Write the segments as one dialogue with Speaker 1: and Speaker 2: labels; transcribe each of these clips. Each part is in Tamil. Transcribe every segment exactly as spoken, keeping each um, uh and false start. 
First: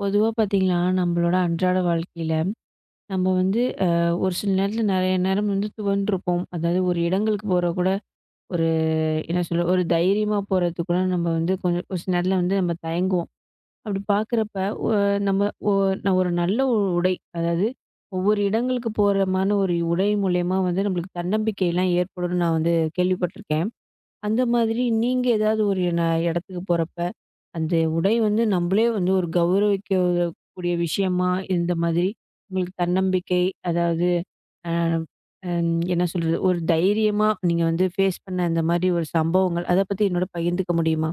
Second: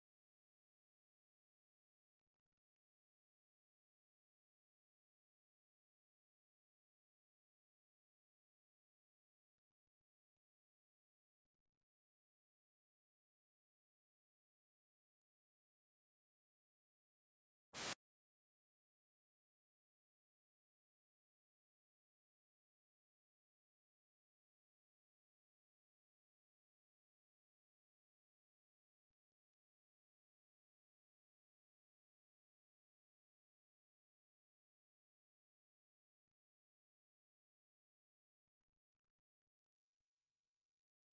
Speaker 1: பொதுவா பார்த்தீங்கன்னா, நம்மளோட அன்றாட வாழ்க்கையில, நம்ம வந்து அ ஒரு சில நேரத்தில நெறைய நேரம் வந்து துவண்டுருப்போம். அதாவது ஒரு இடங்களுக்கு போற கூட ஒரு என்ன சொல்ல, ஒரு தைரியமா போறதுக்கு கூட நம்ம வந்து கொஞ்சம் ஒரு சில நேரத்தில வந்து நம்ம தயங்குவோம். அப்படி பார்க்குறப்ப ஒ நம்ம ஒ நான் ஒரு நல்ல ஒரு உடை, அதாவது ஒவ்வொரு இடங்களுக்கு போறமான ஒரு உடை மூலியமா வந்து நம்மளுக்கு தன்னம்பிக்கைலாம் ஏற்படும்னு நான் வந்து கேள்விப்பட்டுருக்கேன். அந்த மாதிரி நீங்க ஏதாவது ஒரு ந இடத்துக்கு போறப்ப, அந்த உடை வந்து நம்பளே வந்து ஒரு கௌரவிக்க கூடிய விஷயமா இந்த மாதிரி உங்களுக்கு தன்னம்பிக்கை, அதாவது அ அம் என்ன சொல்றது? ஒரு தைரியமா நீங்க வந்து ஃபேஸ் பண்ண அந்த மாதிரி ஒரு சம்பவங்கள், அத பத்தி என்னோட பகிர்ந்துக்க முடியுமா?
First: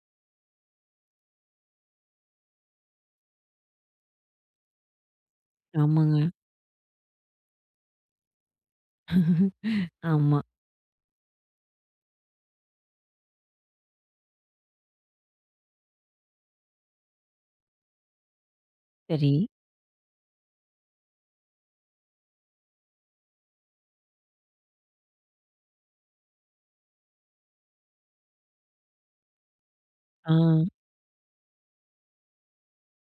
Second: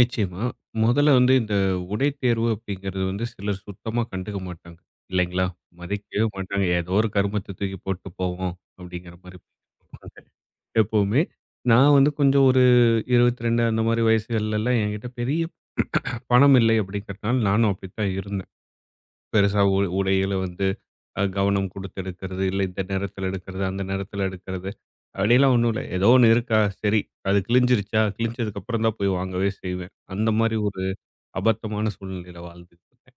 Speaker 2: நிச்சயமா. முதல்ல வந்து இந்த உடை தேர்வு அப்படிங்கிறது வந்து சிலர் சுத்தமா கண்டுக்க மாட்டாங்க. இல்லைங்களா?
Speaker 1: ஆமாங்க.
Speaker 2: மதிக்கவே மாட்டாங்க. ஏதோ ஒரு கருமத்த தூக்கி போட்டு போவோம் அப்படிங்கிற மாரி போட்டுருப்பாங்க
Speaker 1: ஆமா.
Speaker 2: எப்பவுமே. நான் வந்து கொஞ்சம் ஒரு இருபத்தி இரண்டு அந்த மாரி வயசுகள்லலாம் என்கிட்ட பெரிய பணம் இல்லை அப்படிங்கிறதுனால நானும் அப்படித்தான் இருந்தேன்.
Speaker 1: சரி.
Speaker 2: பெருசா உ உடைகள வந்து அ கவனம் குடுத்து எடுக்கிறது, இல்ல இந்த நேரத்துல எடுக்கிறது, அந்த நேரத்துல எடுக்கிறது. அப்படியெல்லாம் ஒண்ணும் இல்ல. ஏதோ ஒண்ணு இருக்கா, சரி அது கிழிஞ்சிருச்சா, கிழிஞ்சதுக்கப்புறம் தான் போய் வாங்கவே செய்வேன். அந்த
Speaker 1: ஆ.
Speaker 2: மாரி ஒரு அபத்தமான சூழ்நிலையில வாழ்ந்துட்டு இருந்தேன்.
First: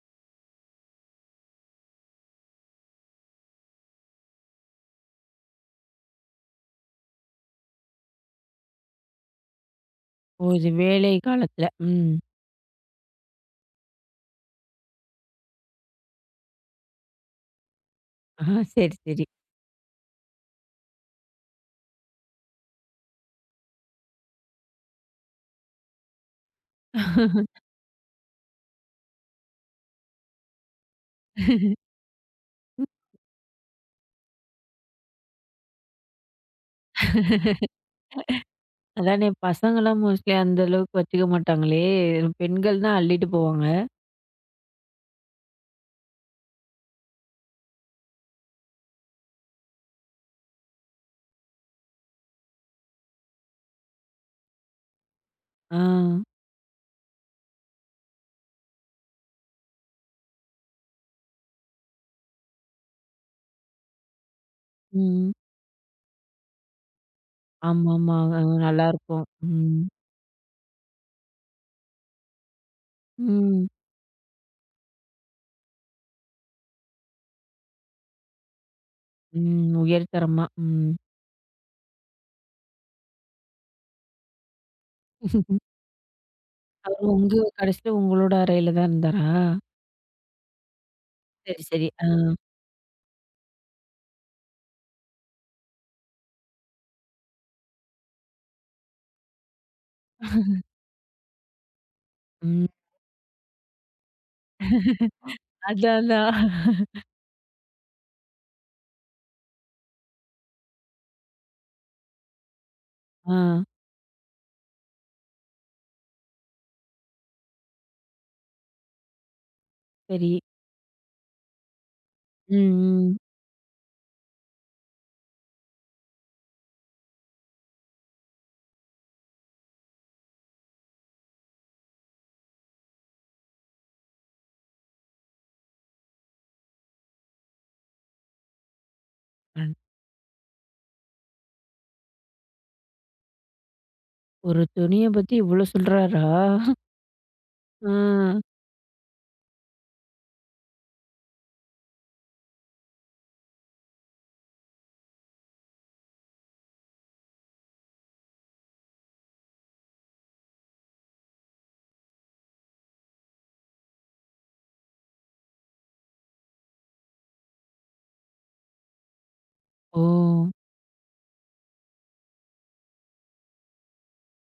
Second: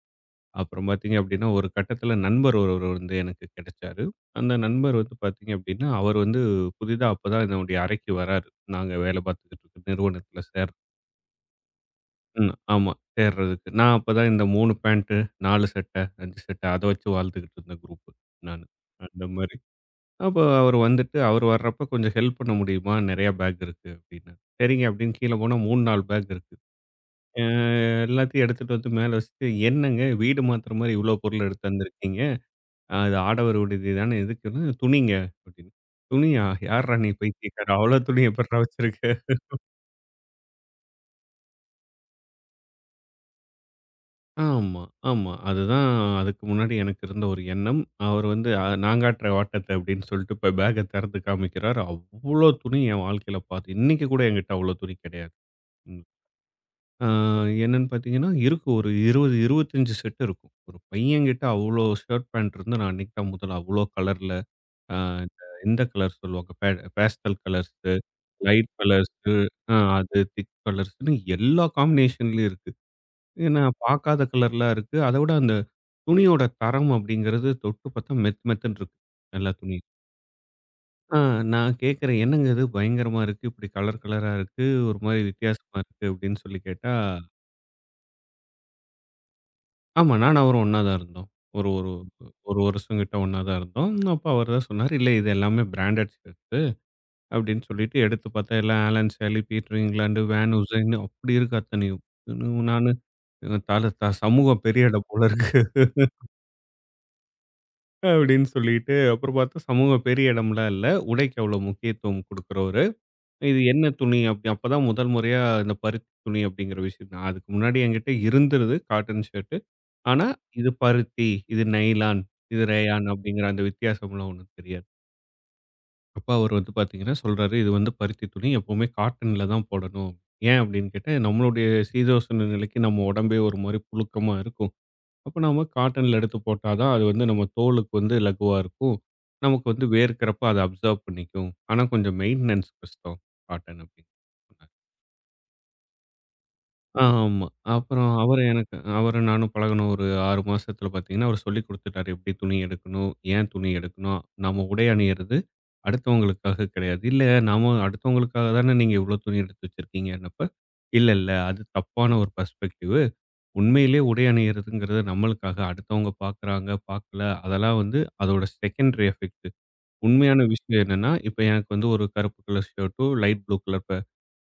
Speaker 2: அப்புறம் பார்த்தீங்க அப்படின்னா, ஒரு கட்டத்துல நண்பர் ஒருவர் வந்து எனக்கு கிடைச்சாரு. அந்த நண்பர் வந்து பார்த்தீங்க அப்படின்னா, அவர் வந்து புதிதா அப்பதான் என்னுடைய அறைக்கு வராரு. நாங்க வேலை பார்த்துக்கிட்டு இருக்க நிறுவனத்துல
Speaker 1: ஓ! இது
Speaker 2: சேர்
Speaker 1: வேலை காலத்துல. ம்.
Speaker 2: ம். ஆமா சேர்றதுக்கு. நான் அப்பதான் இந்த மூன்று பேண்ட், நான்கு சட்டை, ஐந்து சட்டை அத வச்சு வாழ்ந்துகிட்டு இருந்த குரூப்
Speaker 1: ஆ
Speaker 2: நானு.
Speaker 1: சரி,
Speaker 2: அந்த
Speaker 1: சரி.
Speaker 2: மாரி. அப்போ அவரு வந்துட்டு, அவரு வர்றப்ப கொஞ்சம் ஹெல்ப் பண்ண முடியுமா? நெறையா பேக் இருக்கு அப்டின்னாரு. சரிங்க அப்படின்னு கீழ போனா மூன்று, நான்கு பேக் இருக்கு. அ எல்லாத்தையும் எடுத்துட்டு வந்து மேல வச்சுட்டு, என்னங்க வீடு மாத்துற மாரி இவ்ளோ பொருள் எடுத்து வந்திருக்கீங்க?
Speaker 1: ம்.
Speaker 2: அது ஆடவர் விடுதி தானே எதுக்குன்னு, துணிங்க அப்படின்னு. துணியா? யார்றா நீ பைத்தியக்கார? அவ்ளோ துணி எப்புட்றா வச்சிருக்க?
Speaker 1: அதானே பசங்கலாம் மோஸ்ட்லி அந்த அளவுக்கு வச்சுக்க மாட்டாங்களே! பெண்கள் தான் அள்ளிட்டு போவாங்க.
Speaker 2: ஆமா, ஆமா. அதுதான் அதுக்கு முன்னாடி எனக்கு இருந்த ஒரு எண்ணம். அவரு வந்து அ நான் காட்டுறேன் வாட்டத்த அப்படின்னு சொல்லிட்டு இப்ப பேக்க தெறந்து காமிக்கிறாரு. அவ்ளோ துணி என் வாழ்க்கையில பாத்து இன்னைக்கு கூட என்கிட்ட அவ்ளோ துணி கெடையாது.
Speaker 1: ஆ.
Speaker 2: ம். ஆ என்னன்னு பார்த்தீங்கன்னா, இருக்கும் ஒரு இருபது, இருபத்தி ஐந்து செட் இருக்கும். ஒரு பையன்கிட்ட அவ்ளோ ஷர்ட், பேண்ட் இருந்து நான் அன்னைக்கு தான் முதல்ல அவ்ளோ கலர்ல ஆ
Speaker 1: ம்.
Speaker 2: இந்த இந்த கலர் சொல்லுவாங்க. பே பேஸ்டல் கலர்ஸு,
Speaker 1: ஆமாமா. அ
Speaker 2: லைட்
Speaker 1: நல்லாருக்கும்.
Speaker 2: கலர்ஸு, ஆ
Speaker 1: ம்.
Speaker 2: அது திக் கலர்ஸ்ன்னு எல்லா காம்பினேஷன்லயும் இருக்கு. ஏன்னா
Speaker 1: ம்.
Speaker 2: பார்க்காத கலர்லாம் இருக்கு. அத விட அந்த துணியோட தரம் அப்படிங்கிறது தொட்டு பார்த்தா மெத் மெத்துன்னு இருக்கு. எல்லா
Speaker 1: ம்.
Speaker 2: துணியும்.
Speaker 1: உயர்தரமா. ம்.
Speaker 2: ஆ நான் கேட்கிறேன், "என்னங்க இது பயங்கரமா இருக்கு. இப்படி கலர் கலரா இருக்கு. ஒரு மாரி வித்தியாசமா இருக்கு." அப்படின்னு சொல்லி கேட்டா
Speaker 1: அவரு உங்க கடைசியில உங்களோட அறையில தான் இருந்தாரா?
Speaker 2: ஆமா. நானும் அவரும் ஒண்ணா தான் இருந்தோம்.
Speaker 1: சரி,
Speaker 2: ஒரு
Speaker 1: சரி.
Speaker 2: ஒரு
Speaker 1: ஆ.
Speaker 2: ஒரு வருஷம் கிட்ட ஒண்ணா தான் இருந்தோம். அப்ப அவர் தான் சொன்னாரு, "இல்ல இது எல்லாமே பிராண்டட் ஷர்ட்ஸு" அப்படின்னு சொல்லிட்டு எடுத்து பார்த்தா எல்லாம் Allen Solly, Peter England, Van Heusen அப்படி இருக்கு அத்தனையும்.
Speaker 1: ம்.
Speaker 2: நானு தல த சமூகம் பெரிய இடம் போல இருக்கு
Speaker 1: அதான், அதான்.
Speaker 2: அப்படின்னு சொல்லிட்டு, அப்புறம் பார்த்தா சமூகம் பெரிய இடம்லாம் இல்ல. உடைக்கு அவ்வளோ முக்கியத்துவம் குடுக்குறவரு.
Speaker 1: ஆ.
Speaker 2: இது என்ன துணி அப்படி அப்பதான் முதல் முறையா இந்த பருத்தி துணி அப்படிங்கிற விஷயம். நான் அதுக்கு முன்னாடி என்கிட்ட இருந்தது காட்டன் ஷர்ட். ஆனா,
Speaker 1: சரி.
Speaker 2: இது பருத்தி, இது நைலான்,
Speaker 1: ம்,
Speaker 2: இது ரேயான்
Speaker 1: ம்.
Speaker 2: அப்படிங்கிற அந்த வித்தியாசம்லாம் ஒண்ணும் தெரியாது. அப்ப அவரு வந்து பாத்தீங்கன்னா சொல்றாரு, "இது வந்து பருத்தி துணி. எப்பவுமே காட்டன்ல தான் போடணும்." ஏன் அப்படின்னு கேட்டா, நம்மளுடைய சீதோஷண நிலைக்கு நம்ம உடம்பே ஒரு மாரி புழுக்கமா இருக்கும். அப்ப நாம காட்டன்ல எடுத்து போட்டா தான் அது வந்து நம்ம தோலுக்கு வந்து இலகுவா இருக்கும். நமக்கு
Speaker 1: அன்
Speaker 2: வந்து வேர்க்கிறப்ப அத அப்சர்வ் பண்ணிக்கும். ஆனா கொஞ்சம் மெயின்டனன்ஸ் கஷ்டம் காட்டன் அப்படின்னு.
Speaker 1: ஒரு துணிய பத்தி இவ்ளோ சொல்றாரா?
Speaker 2: ஆமா.
Speaker 1: ஆ.
Speaker 2: அப்புறம் அவரு எனக்கு அவரும் நானும் பழகுனோம் ஒரு ஆறு மாசத்துல பார்த்தீங்கன்னா, அவரு சொல்லிக் குடுத்துட்டாரு. எப்படி துணி எடுக்கணும்? ஏன் துணி எடுக்கணும்? நம்ம உடை அணியிறது அடுத்தவங்களுக்காக கிடையாது. இல்ல நாம அடுத்தவங்களுக்காக தானே நீங்க இவ்ளோ துணி எடுத்து வச்சிருக்கீங்கன்னப்ப, இல்ல இல்ல அது தப்பான ஒரு பெர்ஸ்பெக்டிவு. உண்மையிலே உடை அணியிறதுங்கிறது நம்மளுக்காக. அடுத்தவங்க பார்க்குறாங்க, பார்க்கல அதெல்லாம் வந்து அதோட செகண்டரி எஃபெக்ட்.
Speaker 1: ஓ!
Speaker 2: உண்மையான விஷயம் என்னன்னா, இப்ப எனக்கு வந்து ஒரு கருப்பு கலர் ஷர்ட்டும், லைட் ப்ளூ கலர் ப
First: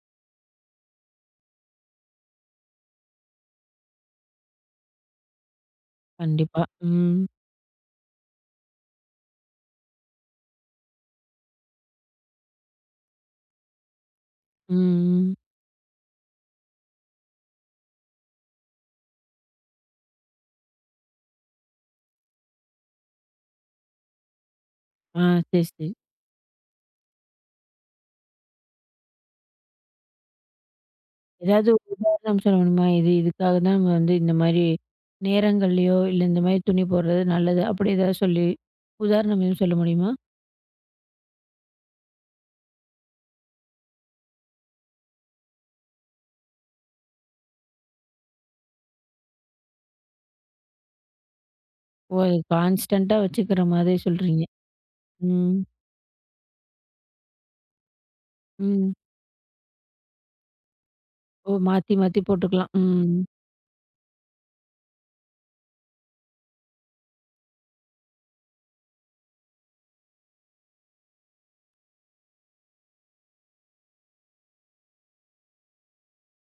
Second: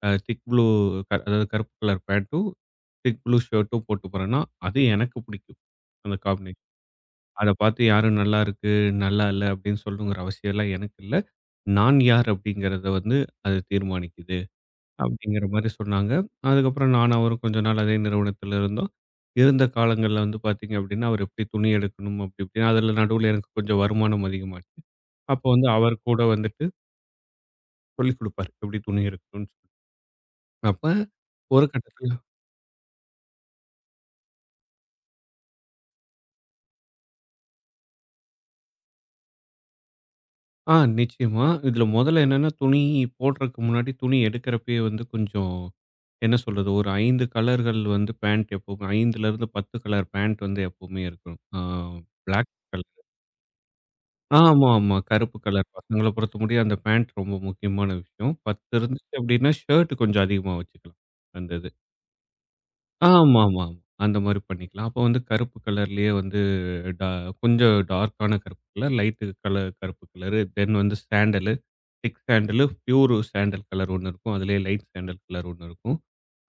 Speaker 2: அ திக் ப்ளூ க அதாவது கருப்பு கலர் பேண்ட்டும், திக் ப்ளூ ஷர்ட்டும் போட்டு போறேன்னா, அது எனக்கு பிடிக்கும். அந்த
Speaker 1: கண்டிப்பா.
Speaker 2: காம்பினேஷன்.
Speaker 1: ம்.
Speaker 2: அத பார்த்து யாரும் நல்லா இருக்கு, நல்லா இல்ல அப்படின்னு சொல்லணுங்கிற அவசியம் எல்லாம் எனக்கு இல்ல. நான் யார் அப்படிங்கிறத வந்து அது தீர்மானிக்குது.
Speaker 1: ம். ம்.
Speaker 2: அப்படிங்கிற மாரி சொன்னாங்க. அதுக்கப்புறம் நானும் அவரும் கொஞ்ச நாள் அதே நிறுவனத்தில இருந்தோம். இருந்த காலங்கள்ல வந்து பார்த்தீங்க அப்படின்னா, அவர் எப்படி துணி எடுக்கணும் அப்படி இப்படின்னு அதில நடுவுல எனக்கு கொஞ்சம் வருமானம் அதிகமாச்சு.
Speaker 1: ஆ.
Speaker 2: அப்போ
Speaker 1: சரி,
Speaker 2: வந்து
Speaker 1: சரி.
Speaker 2: அவர் கூட வந்து சொல்லிக் குடுப்பாரு. எப்படி துணி எடுக்கணும்னு சொல்லி. அப்ப ஒரு
Speaker 1: ஏதாவது ஒரு
Speaker 2: கட்டத்துல
Speaker 1: உதாரணம் சொல்ல முடியுமா? இது இதுக்காக தான் நம்ம வந்து இந்த மாரி நேரங்கள்லயோ, இல்ல இந்த மாரி துணி போடுறது நல்லது. அப்படி ஏதாவது சொல்லி உதாரணம் எதுவும் சொல்ல முடியுமா?
Speaker 2: ஆ நிச்சயமா. இதுல மொதல்ல என்னன்னா, துணி போடுறதுக்கு முன்னாடி துணி எடுக்கிறப்பயே வந்து கொஞ்சம் என்ன சொல்றது, ஒரு ஐந்து கலர்கள் வந்து பேண்ட் எப்பவுமே 5லேருந்து பத்து கலர் பேண்ட் வந்து எப்பவுமே இருக்கும். ஆ
Speaker 1: ஓ!
Speaker 2: பிளாக் கலர்
Speaker 1: கான்ஸ்டன்ட்டா வச்சுக்கிற மாதிரி சொல்றீங்க.
Speaker 2: ஆமா, ஆமா. கருப்பு
Speaker 1: ம்.
Speaker 2: கலர் பசங்கள பொறுத்தமுடிய அந்த பேண்ட் ரொம்ப முக்கியமான விஷயம். பத்து
Speaker 1: ம்.
Speaker 2: இருந்துச்சு அப்படின்னா, ஷர்ட் கொஞ்சம் அதிகமா வச்சுக்கலாம். அந்த
Speaker 1: ஓ!
Speaker 2: இது.
Speaker 1: மாத்தி மாத்தி போட்டுக்கலாம். ம்.
Speaker 2: ஆமாமா. அந்த மாரி பண்ணிக்கலாம். அப்ப வந்து கருப்பு கலர்லயே வந்து டா கொஞ்சம் டார்க்கான கருப்பு கலர், லைட்டு கலர் கருப்பு கலரு, தென் வந்து sandal, thick sandal, pure sandal colour ஒண்ணு இருக்கும். அதிலேயே லைட் சாண்டல் கலர் ஒண்ணு இருக்கும்.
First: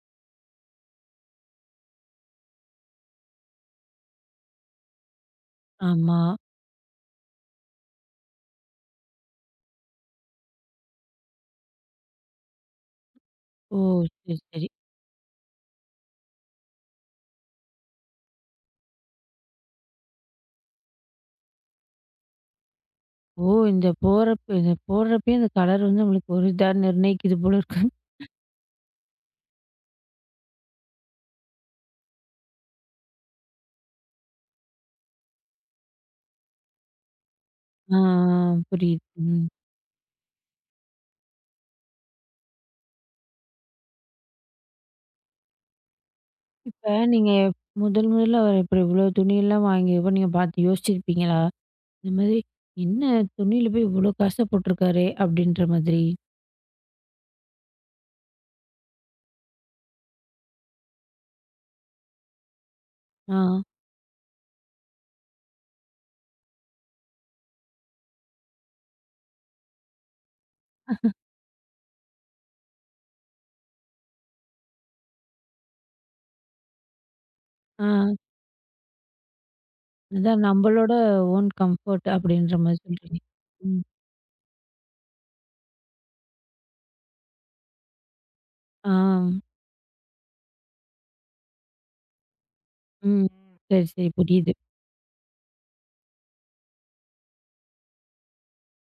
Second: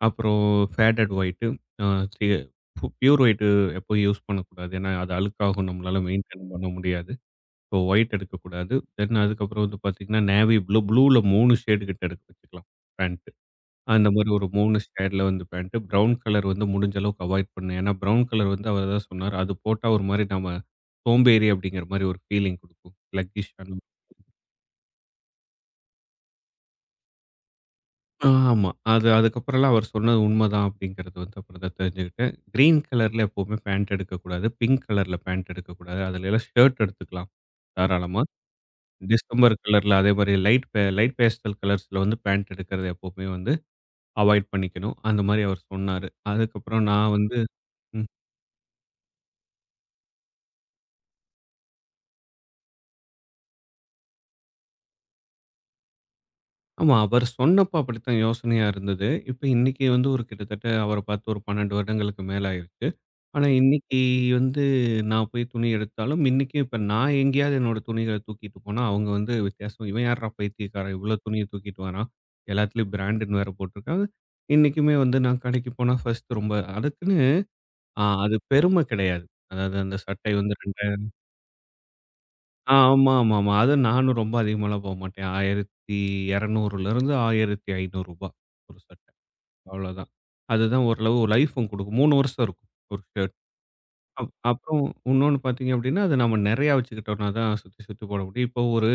Speaker 2: அப்புறம் ஃபேடட் ஒயிட்டு, அ சி பு பியூர் ஒயிட்டு எப்பயும் யூஸ் பண்ணக்கூடாது. ஏன்னா, அது அழுக்காகும். நம்மளால
Speaker 1: ஆமா.
Speaker 2: மெயின்டெயின் பண்ண முடியாது. ஸோ ஒயிட் எடுக்கக்கூடாது. தென் அதுக்கப்புறம் வந்து பார்த்தீங்கன்னா, நேவி ப்ளூ. ப்ளூல மூன்று ஷேடு கிட்ட எடுத்து வச்சுக்கலாம், பேண்ட்.
Speaker 1: ஓ!
Speaker 2: அந்த மாரி
Speaker 1: சரி,
Speaker 2: ஒரு
Speaker 1: சரி.
Speaker 2: மூன்று ஷேட்ல வந்து பேண்ட். பிரவுன் கலர் வந்து முடிஞ்ச அளவுக்கு அவாய்ட் பண்ணேன். ஏன்னா, பிரவுன் கலர் வந்து அவர் தான் சொன்னாரு. அது போட்டா ஒரு மாரி நாம சோம்பேறி அப்படிங்கிற மாரி ஒரு ஃபீலிங் குடுக்கும்.
Speaker 1: ஓ!
Speaker 2: ஸ்லக்கிஷ்ஷான
Speaker 1: இந்த போறப்ப இந்த போடுறப்பயே இந்த கலர் வந்து நம்மளுக்கு ஒரு இதா நிர்ணயிக்குது போல இருக்கு.
Speaker 2: ஆமா. அது அதுக்கப்புறம்லாம் அவர் சொன்னது உண்மதான் அப்படிங்கிறது வந்து அப்புறம் தான் தெரிஞ்சுக்கிட்டேன். கிரீன் கலர்ல எப்பவுமே பேண்ட் எடுக்கக்கூடாது. பிங்க் கலர்ல பேண்ட் எடுக்கக்கூடாது. அதுல எல்லாம் ஷர்ட் எடுத்துக்கலாம்
Speaker 1: ஆ, ஆ.
Speaker 2: தாராளமா.
Speaker 1: புரியுது. ம்.
Speaker 2: டிசம்பர் கலர்ல அதே மாரி லைட் பே லைட் பேஸ்டல் கலர்ஸ்ல வந்து பேண்ட் எடுக்கிறத எப்பவுமே வந்து அவாய்ட் பண்ணிக்கணும். அந்த மாரி அவர் சொன்னாரு. அதுக்கப்புறம்
Speaker 1: இப்ப
Speaker 2: நான்
Speaker 1: நீங்க
Speaker 2: வந்து
Speaker 1: முதல்
Speaker 2: ம்.
Speaker 1: முதல்ல அவர் இப்படி இவ்வளோ துணியெல்லாம் வாங்கியப்போ நீங்க பார்த்து யோசிச்சிருப்பீங்களா? இந்த மாதிரி, "என்ன துணியில போய் இவ்ளோ காச போட்டுருக்காரே!" அப்படின்ற மாதிரி.
Speaker 2: ஆமா. அவர் சொன்னப்ப அப்படித்தான் யோசனையா இருந்தது. இப்ப இன்னைக்கு வந்து ஒரு கிட்டத்தட்ட அவர பார்த்து ஒரு பன்னிரண்டு வருடங்களுக்கு மேல ஆயிருச்சு.
Speaker 1: ஆ,
Speaker 2: ஆனா இன்னைக்கு வந்து நான் போய் துணி எடுத்தாலும், இன்னைக்கும் இப்ப நான் எங்கேயாவது என்னோட துணிகள தூக்கிட்டு போனா, அவங்க வந்து வித்தியாசமா, "இவன் யார்றா பைத்தியக்காரன் இவ்ளோ துணிய தூக்கிட்டு வரான். எல்லாத்துலயும் பிராண்டுன்னு வேற போட்டிருக்காங்க." இன்னைக்குமே வந்து நான் கடைக்கு போனா ஃபர்ஸ்ட் ரொம்ப அதுக்குன்னு
Speaker 1: ஆ.
Speaker 2: அ அது பெருமை கிடையாது. அதாவது அந்த சட்டை
Speaker 1: அதான்
Speaker 2: வந்து
Speaker 1: நம்பளோட
Speaker 2: இரண்டாயிரம்
Speaker 1: ஓன் கம்ஃபோர்ட் அப்படின்ற
Speaker 2: ஆ,
Speaker 1: மாரி
Speaker 2: ஆமா,
Speaker 1: சொல்றீங்க.
Speaker 2: ஆமா, ஆமா.
Speaker 1: ம்.
Speaker 2: அதுவும் நானும் ரொம்ப அதிகமாலாம் போமாட்டேன். ரூ. 1200லேருந்து ரூ. ஆயிரத்தி ஐநூறு ஒரு
Speaker 1: ஆ.
Speaker 2: சட்டை. அவ்வளோதான். அதுதான் ஓரளவு லைஃபும் குடுக்கும். மூன்று வருஷம் இருக்கும் ஒரு
Speaker 1: ம்.
Speaker 2: ஷர்ட்.
Speaker 1: சரி, சரி.
Speaker 2: அப்
Speaker 1: புரியுது.
Speaker 2: அப்புறம் இன்னொன்னு பார்த்தீங்க அப்படின்னா, அது நம்ம நெறையா வச்சுக்கிட்டோம்னா தான் சுத்தி சுத்தி போட முடியும். இப்போ ஒரு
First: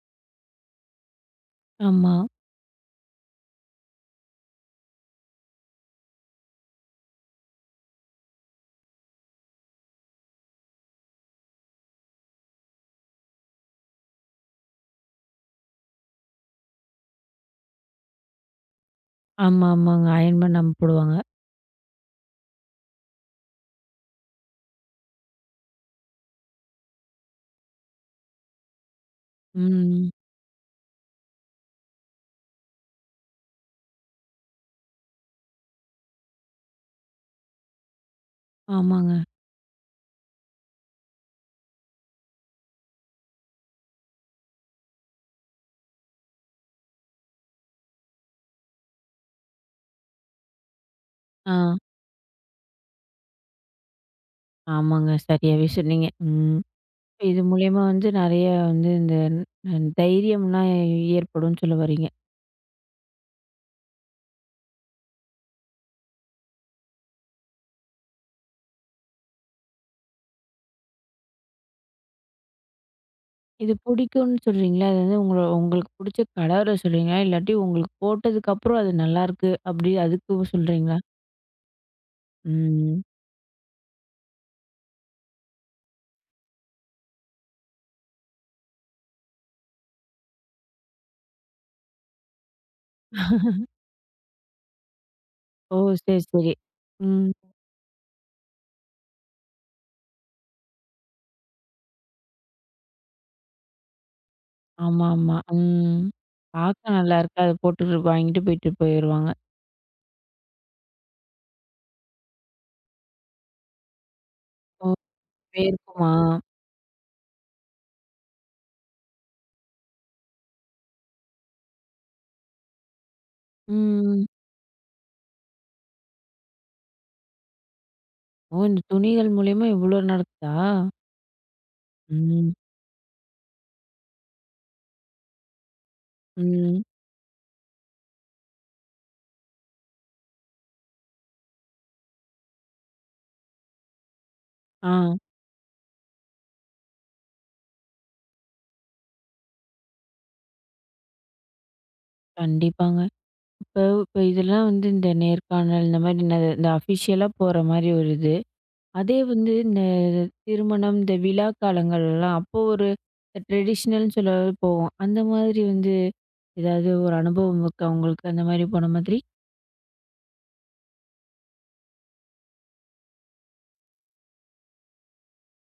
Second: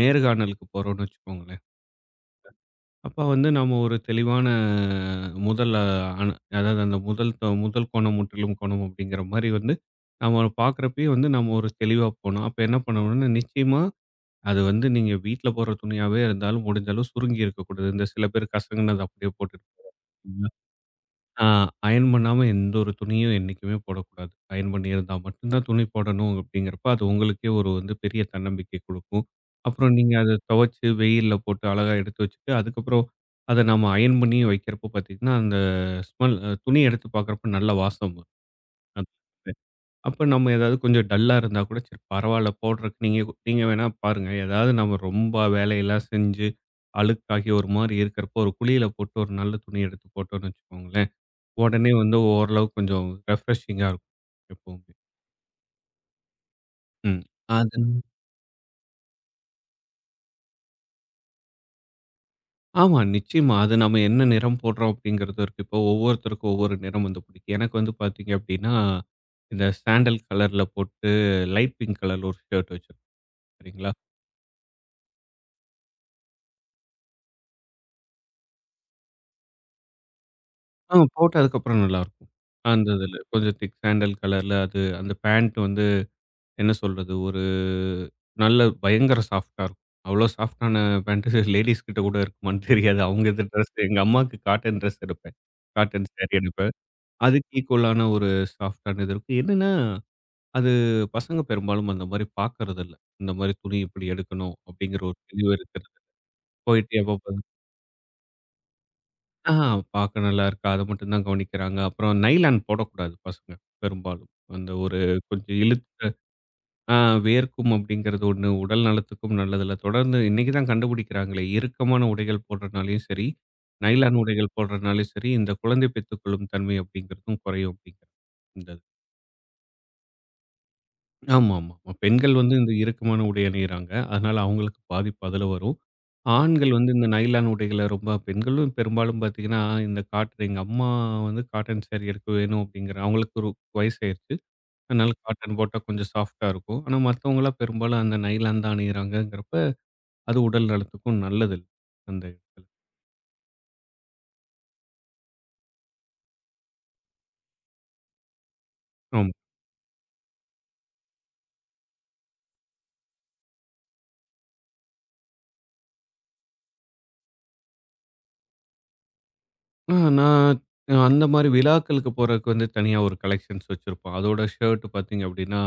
Speaker 2: நேர்காணலுக்கு போறோம்னு வச்சுக்கோங்களேன்.
Speaker 1: ஆமா.
Speaker 2: அப்ப வந்து நம்ம ஒரு தெளிவான முதல் அனு அதாவது அந்த முதல் த- முதல் கோணம் முற்றிலும் கோணம் அப்படிங்கிற மாரி வந்து, நம்ம பார்க்குறப்பயே வந்து நம்ம ஒரு தெளிவா போணும். அப்ப என்ன பண்ணணும்னா நிச்சயமா அது வந்து நீங்க வீட்ல போடுற துணியாவே இருந்தாலும், முடிஞ்ச அளவு சுருங்கி இருக்கக்கூடாது. இந்த சில பேர் கசங்குனத அப்படியே போட்டுட்டு
Speaker 1: ஆமா,
Speaker 2: போவாங்க.
Speaker 1: ஆமாங்க. அயர்ன் பண்ணாம போடுவாங்க.
Speaker 2: ஆ அயர்ன் பண்ணாம எந்த ஒரு துணியும் என்னைக்குமே போடக்கூடாது. அயர்ன் பண்ணியிருந்தா மட்டும் தான் துணி போடணும் அப்படிங்கிறப்ப, அது உங்களுக்கே ஒரு வந்து பெரிய தன்னம்பிக்கை குடுக்கும். அப்புறம்
Speaker 1: ம்.
Speaker 2: நீங்க அத துவைச்சு வெயில்ல போட்டு அழகா எடுத்து வச்சுட்டு, அதுக்கப்புறம் அத நம்ம அயர்ன் பண்ணி வைக்கிறப்போ பார்த்தீங்கன்னா, அந்த ஸ்மெல் துணி எடுத்து பார்க்குறப்ப நல்ல வாசம் வரும்.
Speaker 1: ஆமாங்க.
Speaker 2: அப்ப நம்ம ஏதாவது கொஞ்சம் டல்லா இருந்தா கூட சரி பரவால்ல போடுறதுக்கு நீங்க நீங்க வேணா பாருங்க. ஏதாவது நம்ம ரொம்ப வேலையெல்லாம் செஞ்சு, அழுக்காகி ஒரு மாரி இருக்கிறப்போ, ஒரு குளியல போட்டு ஒரு நல்ல துணி எடுத்து போட்டோம்னு வச்சுக்கோங்களேன்.
Speaker 1: ஆ.
Speaker 2: உடனே வந்து ஓரளவு கொஞ்சம் ரெஃப்ரெஷிங்கா இருக்கும் எப்பவுமே.
Speaker 1: ஆமாங்க. சரியாவே சொன்னீங்க. ம்.
Speaker 2: ம்.
Speaker 1: இது
Speaker 2: அது
Speaker 1: மூலியமா வந்து நெறைய வந்து இந்த ந- தைரியம்லாம் ஏற்படும்னு சொல்ல வர்றீங்க.
Speaker 2: ஆமா நிச்சயமா. அது நம்ம என்ன நிறம் போடுறோம் அப்படிங்கிறதும் இருக்கு. இப்போ ஒவ்வொருத்தருக்கும் ஒவ்வொரு நிறம் வந்து பிடிக்கும். எனக்கு வந்து பார்த்தீங்க அப்படின்னா, இந்த சாண்டல் கலர்ல போட்டு லைட் பிங்க் கலர்ல ஒரு ஷர்ட் வச்சிருப்பேன்
Speaker 1: இது
Speaker 2: சரிங்களா?
Speaker 1: பிடிக்கும்னு சொல்றீங்களா? அது வந்து உங்கள உங்களுக்கு பிடிச்ச கலர சொல்றீங்களா? இல்லாட்டி உங்களுக்கு போட்டதுக்கு அப்புறம் அது நல்லாருக்கு அப்படி அதுக்கு
Speaker 2: ஆ
Speaker 1: சொல்றீங்களா?
Speaker 2: போட்டதுக்கப்புறம் நல்லாருக்கும். அந்த
Speaker 1: ம்.
Speaker 2: இதுல. கொஞ்சம் திக் சாண்டல் கலர்ல அது அந்த பேண்ட் வந்து என்ன சொல்றது? ஒரு நல்ல பயங்கர சாஃப்ட்டா இருக்கும். அவ்ளோ சாஃப்ட்டான பேண்ட்டு லேடீஸ் கிட்ட கூட இருக்குமான்னு தெரியாது. அவங்க இது ட்ரெஸ் எங்க அம்மாவுக்கு காட்டன் ட்ரெஸ் எடுப்பேன்.
Speaker 1: ஓ!
Speaker 2: காட்டன்
Speaker 1: சரி,
Speaker 2: சாரி
Speaker 1: சரி.
Speaker 2: எடுப்பேன்.
Speaker 1: ம்.
Speaker 2: அதுக்கு ஈக்குவலான ஒரு சாஃப்ட்டான இது இருக்கும். என்னன்னா, அது பசங்க பெரும்பாலும் அந்த மாரி பார்க்கறதில்ல. இந்த மாரி துணி இப்படி எடுக்கணும் அப்படிங்கிற
Speaker 1: ஆமா,
Speaker 2: ஒரு
Speaker 1: ஆமா.
Speaker 2: தெளிவு இருக்கிறது.
Speaker 1: ம்.
Speaker 2: போயிட்டு
Speaker 1: பார்க்க
Speaker 2: எப்ப
Speaker 1: நல்லாருக்கு.
Speaker 2: பாத்தாலும்
Speaker 1: அத போட்டுட்டு வாங்கிட்டு போயிட்டு போயிருவாங்க.
Speaker 2: ஆஹா, பார்க்க நல்லா இருக்கா, அத மட்டும் தான் கவனிக்கிறாங்க. அப்புறம் நைலான் போடக்கூடாது பசங்க, பெரும்பாலும். அந்த
Speaker 1: ஓ!
Speaker 2: ஒரு கொஞ்சம் இழுத்த
Speaker 1: போயிருக்குமா?
Speaker 2: ஆ வேர்க்கும் அப்படிங்கிறது ஒண்ணு, உடல் நலத்துக்கும் நல்லதில்ல. தொடர்ந்து இன்னைக்கு தான் கண்டுபிடிக்கிறாங்களே, இறுக்கமான உடைகள் போடுறதுனாலயும் சரி, நைலான்
Speaker 1: ம்.
Speaker 2: உடைகள் போடுறதுனாலயும் சரி, இந்த குழந்தை பெத்துக்கொள்ளும் தன்மை அப்படிங்கிறதும் குறையும் அப்படிங்கிறாங்க.
Speaker 1: ஓ!
Speaker 2: இந்த
Speaker 1: இந்த துணிகள் மூலியமா இவ்ளோ நடக்குதா?
Speaker 2: ஆமாமா. பெண்கள்
Speaker 1: ம்.
Speaker 2: வந்து இந்த இறுக்கமான உடை அணியிறாங்க. அதனால அவங்களுக்கு பாதிப்பு அதுல வரும். ஆண்கள்
Speaker 1: ம்.
Speaker 2: வந்து இந்த நைலான் உடைகள ரொம்ப பெண்களும் பெரும்பாலும் பாத்தீங்கன்னா, இந்த காட்டன் எங்க அம்மா வந்து காட்டன் சாரி எனக்கு வேணும் அப்படிங்கிற அவங்களுக்கு ஒரு வயசாயிருச்சு.
Speaker 1: ஆ.
Speaker 2: அதனால காட்டன் போட்டா கொஞ்சம் சாஃப்ட்டா இருக்கும். ஆனா மத்தவங்கலாம் பெரும்பாலும் அந்த நைலான் தான் அணியிறாங்கங்கிறப்ப, அது உடல் நலத்துக்கும் நல்லதில்ல. அந்த இடத்துல.
Speaker 1: கண்டிப்பாங்க. இப்போ இப்ப இதெல்லாம் வந்து இந்த நேர்காணல் இந்த மாரி இந்த அஃபிஷியலா போற மாரி ஒரு இது. அதே
Speaker 2: ஆமா.
Speaker 1: வந்து இந்த திருமணம், இந்த விழா காலங்கள்லாம் அப்போ ஒரு ட்ரெடிஷ்னல்ன்னு சொல்ல போவோம். அந்த மாதிரி வந்து ஏதாவது ஒரு அனுபவம் இருக்கா உங்களுக்கு? அந்த மாதிரி போன மாதிரி?
Speaker 2: ஆ நான் அந்த மாரி விழாக்களுக்கு போறதுக்கு வந்து தனியா ஒரு கலெக்ஷன்ஸ் வச்சிருப்போம். அதோட ஷர்ட் பார்த்தீங்க அப்படின்னா,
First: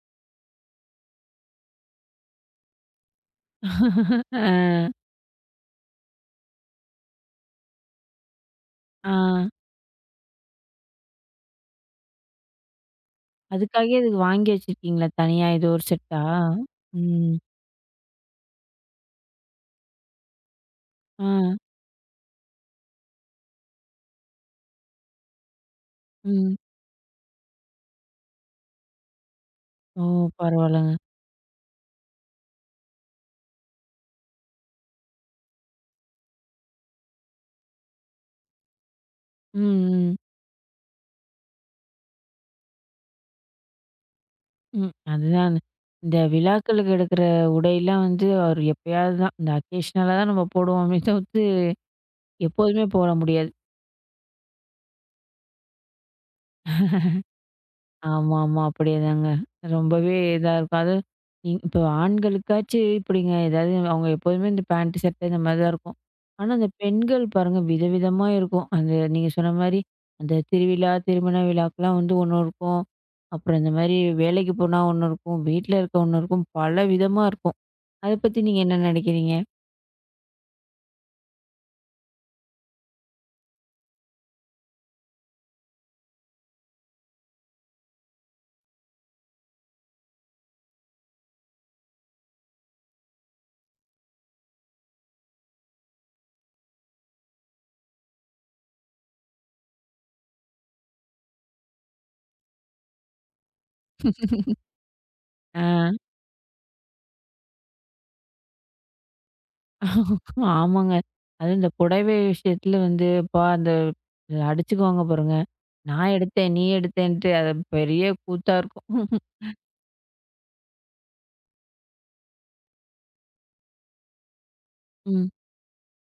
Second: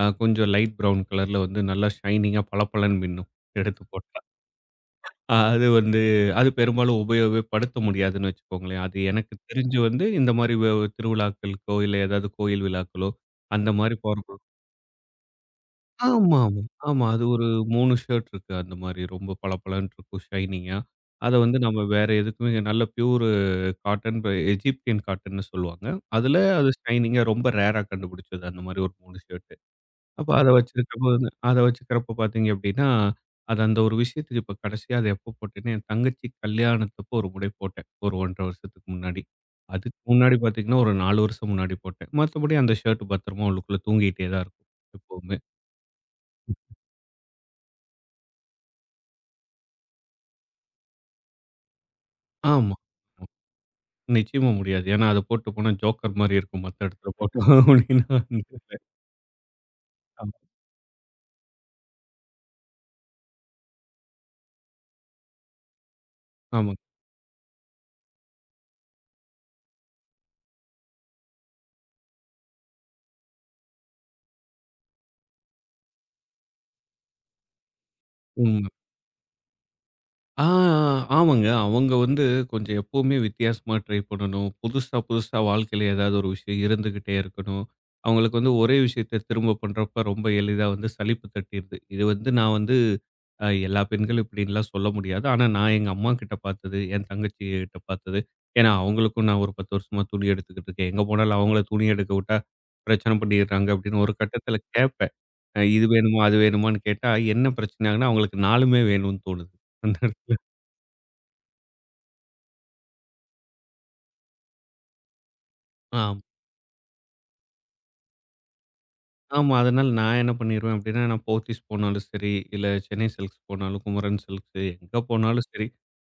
Speaker 2: அ கொஞ்சம் லைட் பிரவுன் கலர்ல வந்து நல்லா ஷைனிங்கா பளபளன்னு மின்னும் எடுத்து போட்டா.
Speaker 1: ஆ,
Speaker 2: ஆ, அது வந்து அது பெரும்பாலும் உபயோகப்படுத்த முடியாதுன்னு வச்சுக்கோங்களேன். அது
Speaker 1: ஆ.
Speaker 2: எனக்கு தெரிஞ்சு வந்து இந்த மாரி வ திருவிழாக்களுக்கோ, இல்ல ஏதாவது கோயில் விழாக்களோ அந்த மாரி
Speaker 1: அதுக்காகவே இது
Speaker 2: போற
Speaker 1: வாங்கி வச்சிருக்கீங்களா? தனியா ஏதோ ஒரு செட்டா?
Speaker 2: ஆமா, ஆமா. ஆமா. அது
Speaker 1: ம்.
Speaker 2: ஒரு மூன்று ஷர்ட் இருக்கு. அந்த மாரி ரொம்ப பளபளன்னு இருக்கும் ஷைனிங்கா.
Speaker 1: ஆ.
Speaker 2: அத வந்து நம்ம வேற எதுக்குமே இங்க நல்ல பியூர் காட்டன் ப எஜிப்தியன் காட்டன்னு சொல்லுவாங்க. அதுல
Speaker 1: ம்.
Speaker 2: அது ஷைனிங்கா ரொம்ப ரேரா கண்டுபிடிச்சது. அந்த மாரி ஒரு மூன்று ஷர்ட்.
Speaker 1: ஓ!
Speaker 2: அப்ப அத
Speaker 1: பரவால்லங்க.
Speaker 2: வச்சிருக்கப்போ அத வச்சுக்கிறப்போ பார்த்தீங்க அப்டின்னா, அது அந்த ஒரு விஷயத்துக்கு இப்ப கடைசியா அது எப்போ போட்டேன்னா, என் தங்கச்சி கல்யாணத்தப்போ ஒரு முறை போட்டேன். ஒரு ஒன்று அரை வருஷத்துக்கு முன்னாடி.
Speaker 1: ம்,
Speaker 2: அதுக்கு
Speaker 1: ம்.
Speaker 2: முன்னாடி பார்த்தீங்கன்னா, ஒரு நான்கு வருஷம் முன்னாடி போட்டேன். மத்தபடி அந்த ஷர்ட் பத்திரமா உள்ளுக்குள்ள தூங்கிட்டே தான் இருக்கும்
Speaker 1: ம்.
Speaker 2: எப்பவுமே.
Speaker 1: அதுதான். இந்த விழாக்களுக்கு எடுக்கிற உடையெல்லாம் வந்து, ஒரு எப்பயாவது தான். இந்த அக்கேஷனலா தான் நம்ம போடுவோமே தவிர்த்து,
Speaker 2: ஆமா.
Speaker 1: எப்போதுமே போட முடியாது.
Speaker 2: நிச்சயமா முடியாது. ஏன்னா, அத போட்டு போனா ஜோக்கர் மாரி இருக்கும். மத்த இடத்துல போட்டோம் அப்டின்னா.
Speaker 1: ஆமா, ஆமா. அப்படியேதாங்க. ரொம்பவே
Speaker 2: ஆமா.
Speaker 1: இதா இருக்கும். அதுவும் இ இப்போ ஆண்களுக்காச்சு இப்படிங்க. ஏதாவது அவங்க எப்போதுமே இந்த பேண்ட், சட்டை இந்த மாதிரி தான் இருக்கும். ஆனா, அந்த
Speaker 2: ஆமா.
Speaker 1: பெண்கள் பாருங்க விதவிதமா இருக்கும். அந்த நீங்க சொன்ன மாரி, அந்த திருவிழா, திருமண விழாக்கெல்லாம் வந்து ஒண்ணு இருக்கும். அப்புறம் இந்த மாரி வேலைக்கு போனா ஒண்ணு இருக்கும். வீட்ல இருக்க ஒண்ணு இருக்கும். பல விதமா இருக்கும். அத பத்தி நீங்க
Speaker 2: உண்ம.
Speaker 1: என்ன நினைக்கிறீங்க?
Speaker 2: ஆ, ஆமாங்க. அவங்க வந்து கொஞ்சம் எப்பவுமே வித்தியாசமா ட்ரை பண்ணணும். புதுசா, புதுசா வாழ்க்கையில ஏதாவது ஒரு விஷயம் இருந்துகிட்டே இருக்கணும். அவங்களுக்கு வந்து ஒரே விஷயத்த திரும்ப பண்றப்ப ரொம்ப எளிதா வந்து சலிப்பு தட்டிருது. இது வந்து நான் வந்து அ எல்லா பெண்களும் இப்படின்லாம் சொல்ல முடியாது. ஆனா நான் எங்க அம்மாகிட்ட பார்த்தது, என் தங்கச்சிகிட்ட பார்த்தது. ஏன்னா அவங்களுக்கும் நான் ஒரு பத்து வருஷமா துணி எடுத்துக்கிட்டு இருக்கேன். எங்க போனாலும் அவங்கள துணி எடுக்க விட்டா பிரச்சனை பண்ணிடுறாங்க அப்படின்னு ஒரு கட்டத்தில கேட்பேன். அ
Speaker 1: ஆ.
Speaker 2: இது வேணுமா? அது வேணுமான்னு கேட்டா என்ன பிரச்சனை ஆகுதுன்னா, அவங்களுக்கு 4மே வேணும்னு தோணுது. அந்த இடத்துல.
Speaker 1: ஆமாங்க. அதுவும் இந்த புடவை விஷயத்துல வந்து, அப்பா அந்த அடிச்சுக்குவாங்க பாருங்க. நான்
Speaker 2: ஆம்.
Speaker 1: எடுத்தேன், நீ எடுத்தேன்ட்டு அது பெரிய கூத்தா இருக்கும்.
Speaker 2: ஆமா. அதனால நான் என்ன பண்ணிருவேன் அப்டின்னா, நான் போத்தீஸ் போனாலும் சரி, இல்ல சென்னை சில்க்ஸ் போனாலும், குமரன் சில்க்ஸு எங்க
Speaker 1: ம்,
Speaker 2: போனாலும் சரி,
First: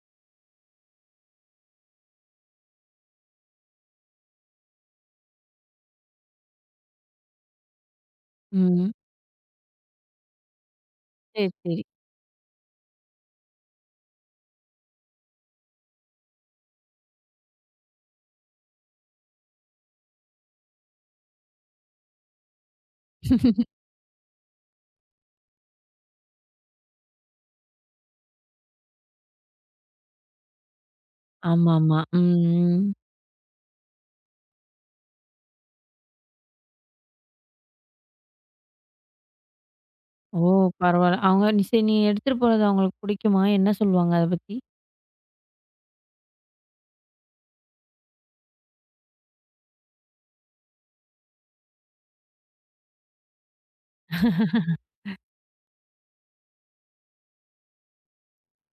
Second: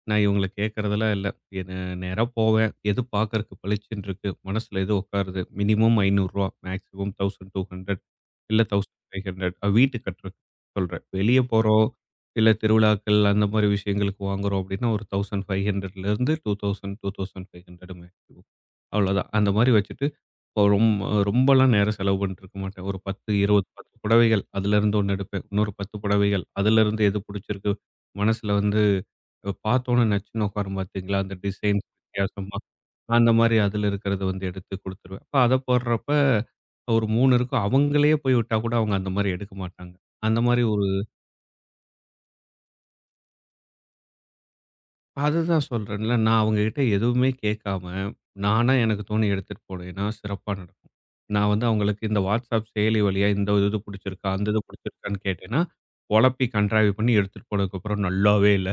Speaker 2: நான் இவங்கள கேட்கறதெல்லாம் இல்ல. என்ன நேரா போவேன். எது பார்க்கறக்கு பளிச்சுன்னு இருக்கு. மனசுல எது உட்காருது. மினிமம் ரூ. ஐநூறு மேக்ஸிமம் ஆயிரத்தி இருநூறு இல்ல
Speaker 1: ம்.
Speaker 2: ஆயிரத்தி ஐநூறு அ வீட்டு கட்டுறக்கு சொல்றேன். வெளிய
Speaker 1: சரி, சரி.
Speaker 2: போறோம், இல்ல திருவிழாக்கள் அந்த மாரி விஷயங்களுக்கு வாங்குறோம் அப்டின்னா, ஒரு ஆயிரத்தி ஐநூறு இருந்து இரண்டாயிரம், இரண்டாயிரத்தி ஐநூறு மேக்ஸிமம் அவ்வளோதான். அந்த மாரி வச்சுட்டு ரொம்ப ரொம்பலாம் நேரம் செலவு பண்ணிட்டு இருக்க மாட்டேன். ஒரு பத்து, இருபது, பத்து புடவைகள். அதுலருந்து ஒன்று எடுப்பேன். இன்னொரு பத்து புடவைகள். அதுலருந்து எது புடிச்சிருக்கு, மனசுல வந்து பார்த்தோனே நச்சுன்னு உட்காரும் பார்த்தீங்களா, அந்த டிசைன்ஸ்
Speaker 1: ஆமாமா. ம்,
Speaker 2: வித்தியாசமா,
Speaker 1: ம்.
Speaker 2: அந்த மாரி அதுல இருக்கிறத வந்து எடுத்து குடுத்துருவேன். அப்ப அத போடுறப்ப ஒரு மூன்று இருக்கும். அவங்களே போய் விட்டா கூட அவங்க அந்த மாரி எடுக்க மாட்டாங்க. அந்த
Speaker 1: ஓ!
Speaker 2: மாரி ஒரு
Speaker 1: பரவால்ல. அவங்க நீ சரி நீ எடுத்துட்டு போறது அவங்களுக்கு புடிக்குமா? என்ன சொல்லுவாங்க அத பத்தி?
Speaker 2: அதுதான் சொல்றேன்ல. நான் அவங்ககிட்ட எதுவுமே கேட்காம, நானா எனக்கு தோணி எடுத்துட்டு போனேன்னா சிறப்பா நடக்கும். நான் வந்து அவங்களுக்கு இந்த WhatsApp செயலி வழியா இந்த இது புடிச்சிருக்கா? அந்த இது புடிச்சிருக்கான்னு கேட்டேன்னா, ஒழப்பி கண்ட்ராவி பண்ணி எடுத்துட்டு போனதுக்கப்புறம் நல்லாவே இல்ல.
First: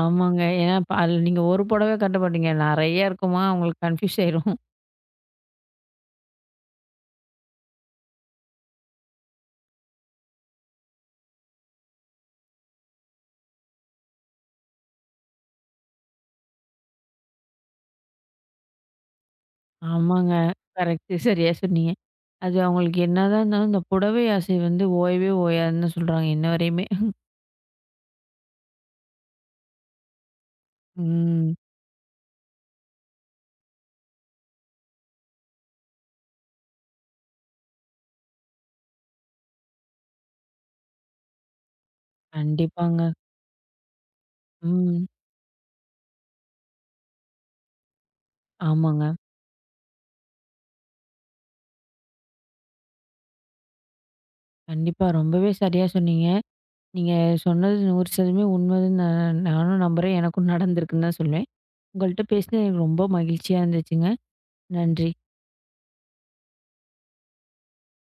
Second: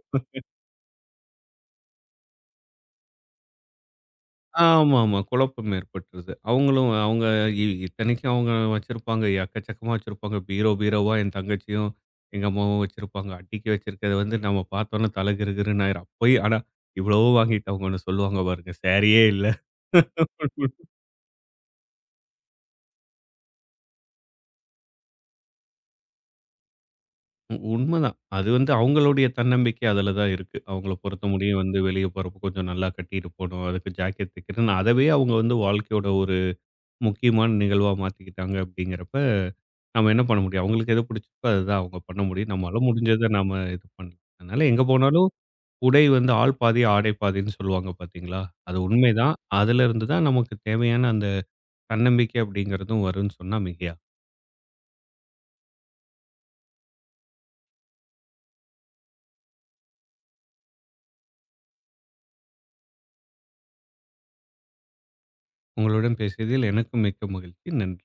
Speaker 1: ஆமாங்க. ஏன்னா, ப அதுல நீங்க ஒரு புடவ கட்ட மாட்டீங்க. நெறைய இருக்குமா அவங்களுக்கு கன்ஃப்யூஸ் ஆயிரும்.
Speaker 2: ஆமாமா. குழப்பம் ஏற்பட்டுருது. அவங்களும் அவங்க இ இத்தனைக்கும் அவங்க வச்சிருப்பாங்க. எக்கச்சக்கமா வச்சிருப்பாங்க. பீரோ, பீரோவா என் தங்கச்சியும், எங்க அம்மாவும் வச்சிருப்பாங்க. அட்டிக்கு வச்சிருக்கறது வந்து நம்ம பார்த்தோன்னே தல கிறுகிறுன்னு ஆயிரும். அப்பயும் ஆனா இவ்வளவோ வாங்கிட்டு அவங்க ஒண்ணு சொல்லுவாங்க பாருங்க, "சாரியே இல்ல."
Speaker 1: ஆமாங்க. கரெக்ட்டு. சரியா சொன்னீங்க. அது அவங்களுக்கு என்னதான் இருந்தாலும், இந்த புடவை ஆசை வந்து ஓயவே ஓயாதுன்னு தான் சொல்றாங்க, இன்ன வரையுமே.
Speaker 2: உண்மதான். அது வந்து அவங்களுடைய தன்னம்பிக்கை அதுல தான் இருக்கு. அவங்கள பொறுத்த
Speaker 1: ம்.
Speaker 2: முடியும் வந்து வெளிய போறப்போ கொஞ்சம் நல்லா கட்டிட்டு போணும். அதுக்கு ஜாக்கெட் தைக்கிறேன்னு, அதவே அவங்க வந்து வாழ்க்கையோட ஒரு முக்கியமான நிகழ்வா மாத்திக்கிட்டாங்க அப்படிங்கிறப்ப, நம்ம என்ன பண்ண முடியும்? அவங்களுக்கு எது பிடிச்சிருக்கோ அதுதான் அவங்க பண்ண முடியும். நம்மால
Speaker 1: கண்டிப்பாங்க.
Speaker 2: முடிஞ்சத நாம இது பண்ணலாம். அதனால எங்க
Speaker 1: ம்.
Speaker 2: போனாலும் உடை வந்து ஆள் பாதி, ஆடை பாதின்னு சொல்லுவாங்க பார்த்தீங்களா? அது
Speaker 1: ஆமாங்க.
Speaker 2: உண்மைதான். அதிலிருந்து தான் நமக்கு தேவையான அந்த தன்னம்பிக்கை அப்படிங்கிறதும் வரும்ன்னு சொன்னா மிகையா.
Speaker 1: கண்டிப்பா. ரொம்பவே சரியா சொன்னீங்க. நீங்க சொன்னது நூறு சதவீதம் உண்மைன்னு நான் நானும் நம்புறேன். எனக்கும் நடந்திருக்குன்னு தான் சொல்லுவேன். உங்கள்ட்ட பேசினது எனக்கு ரொம்ப மகிழ்ச்சியா இருந்துச்சுங்க. நன்றி.
Speaker 2: உங்களுடன் பேசியதில் எனக்கும் மிக்க மகிழ்ச்சி. நன்றி.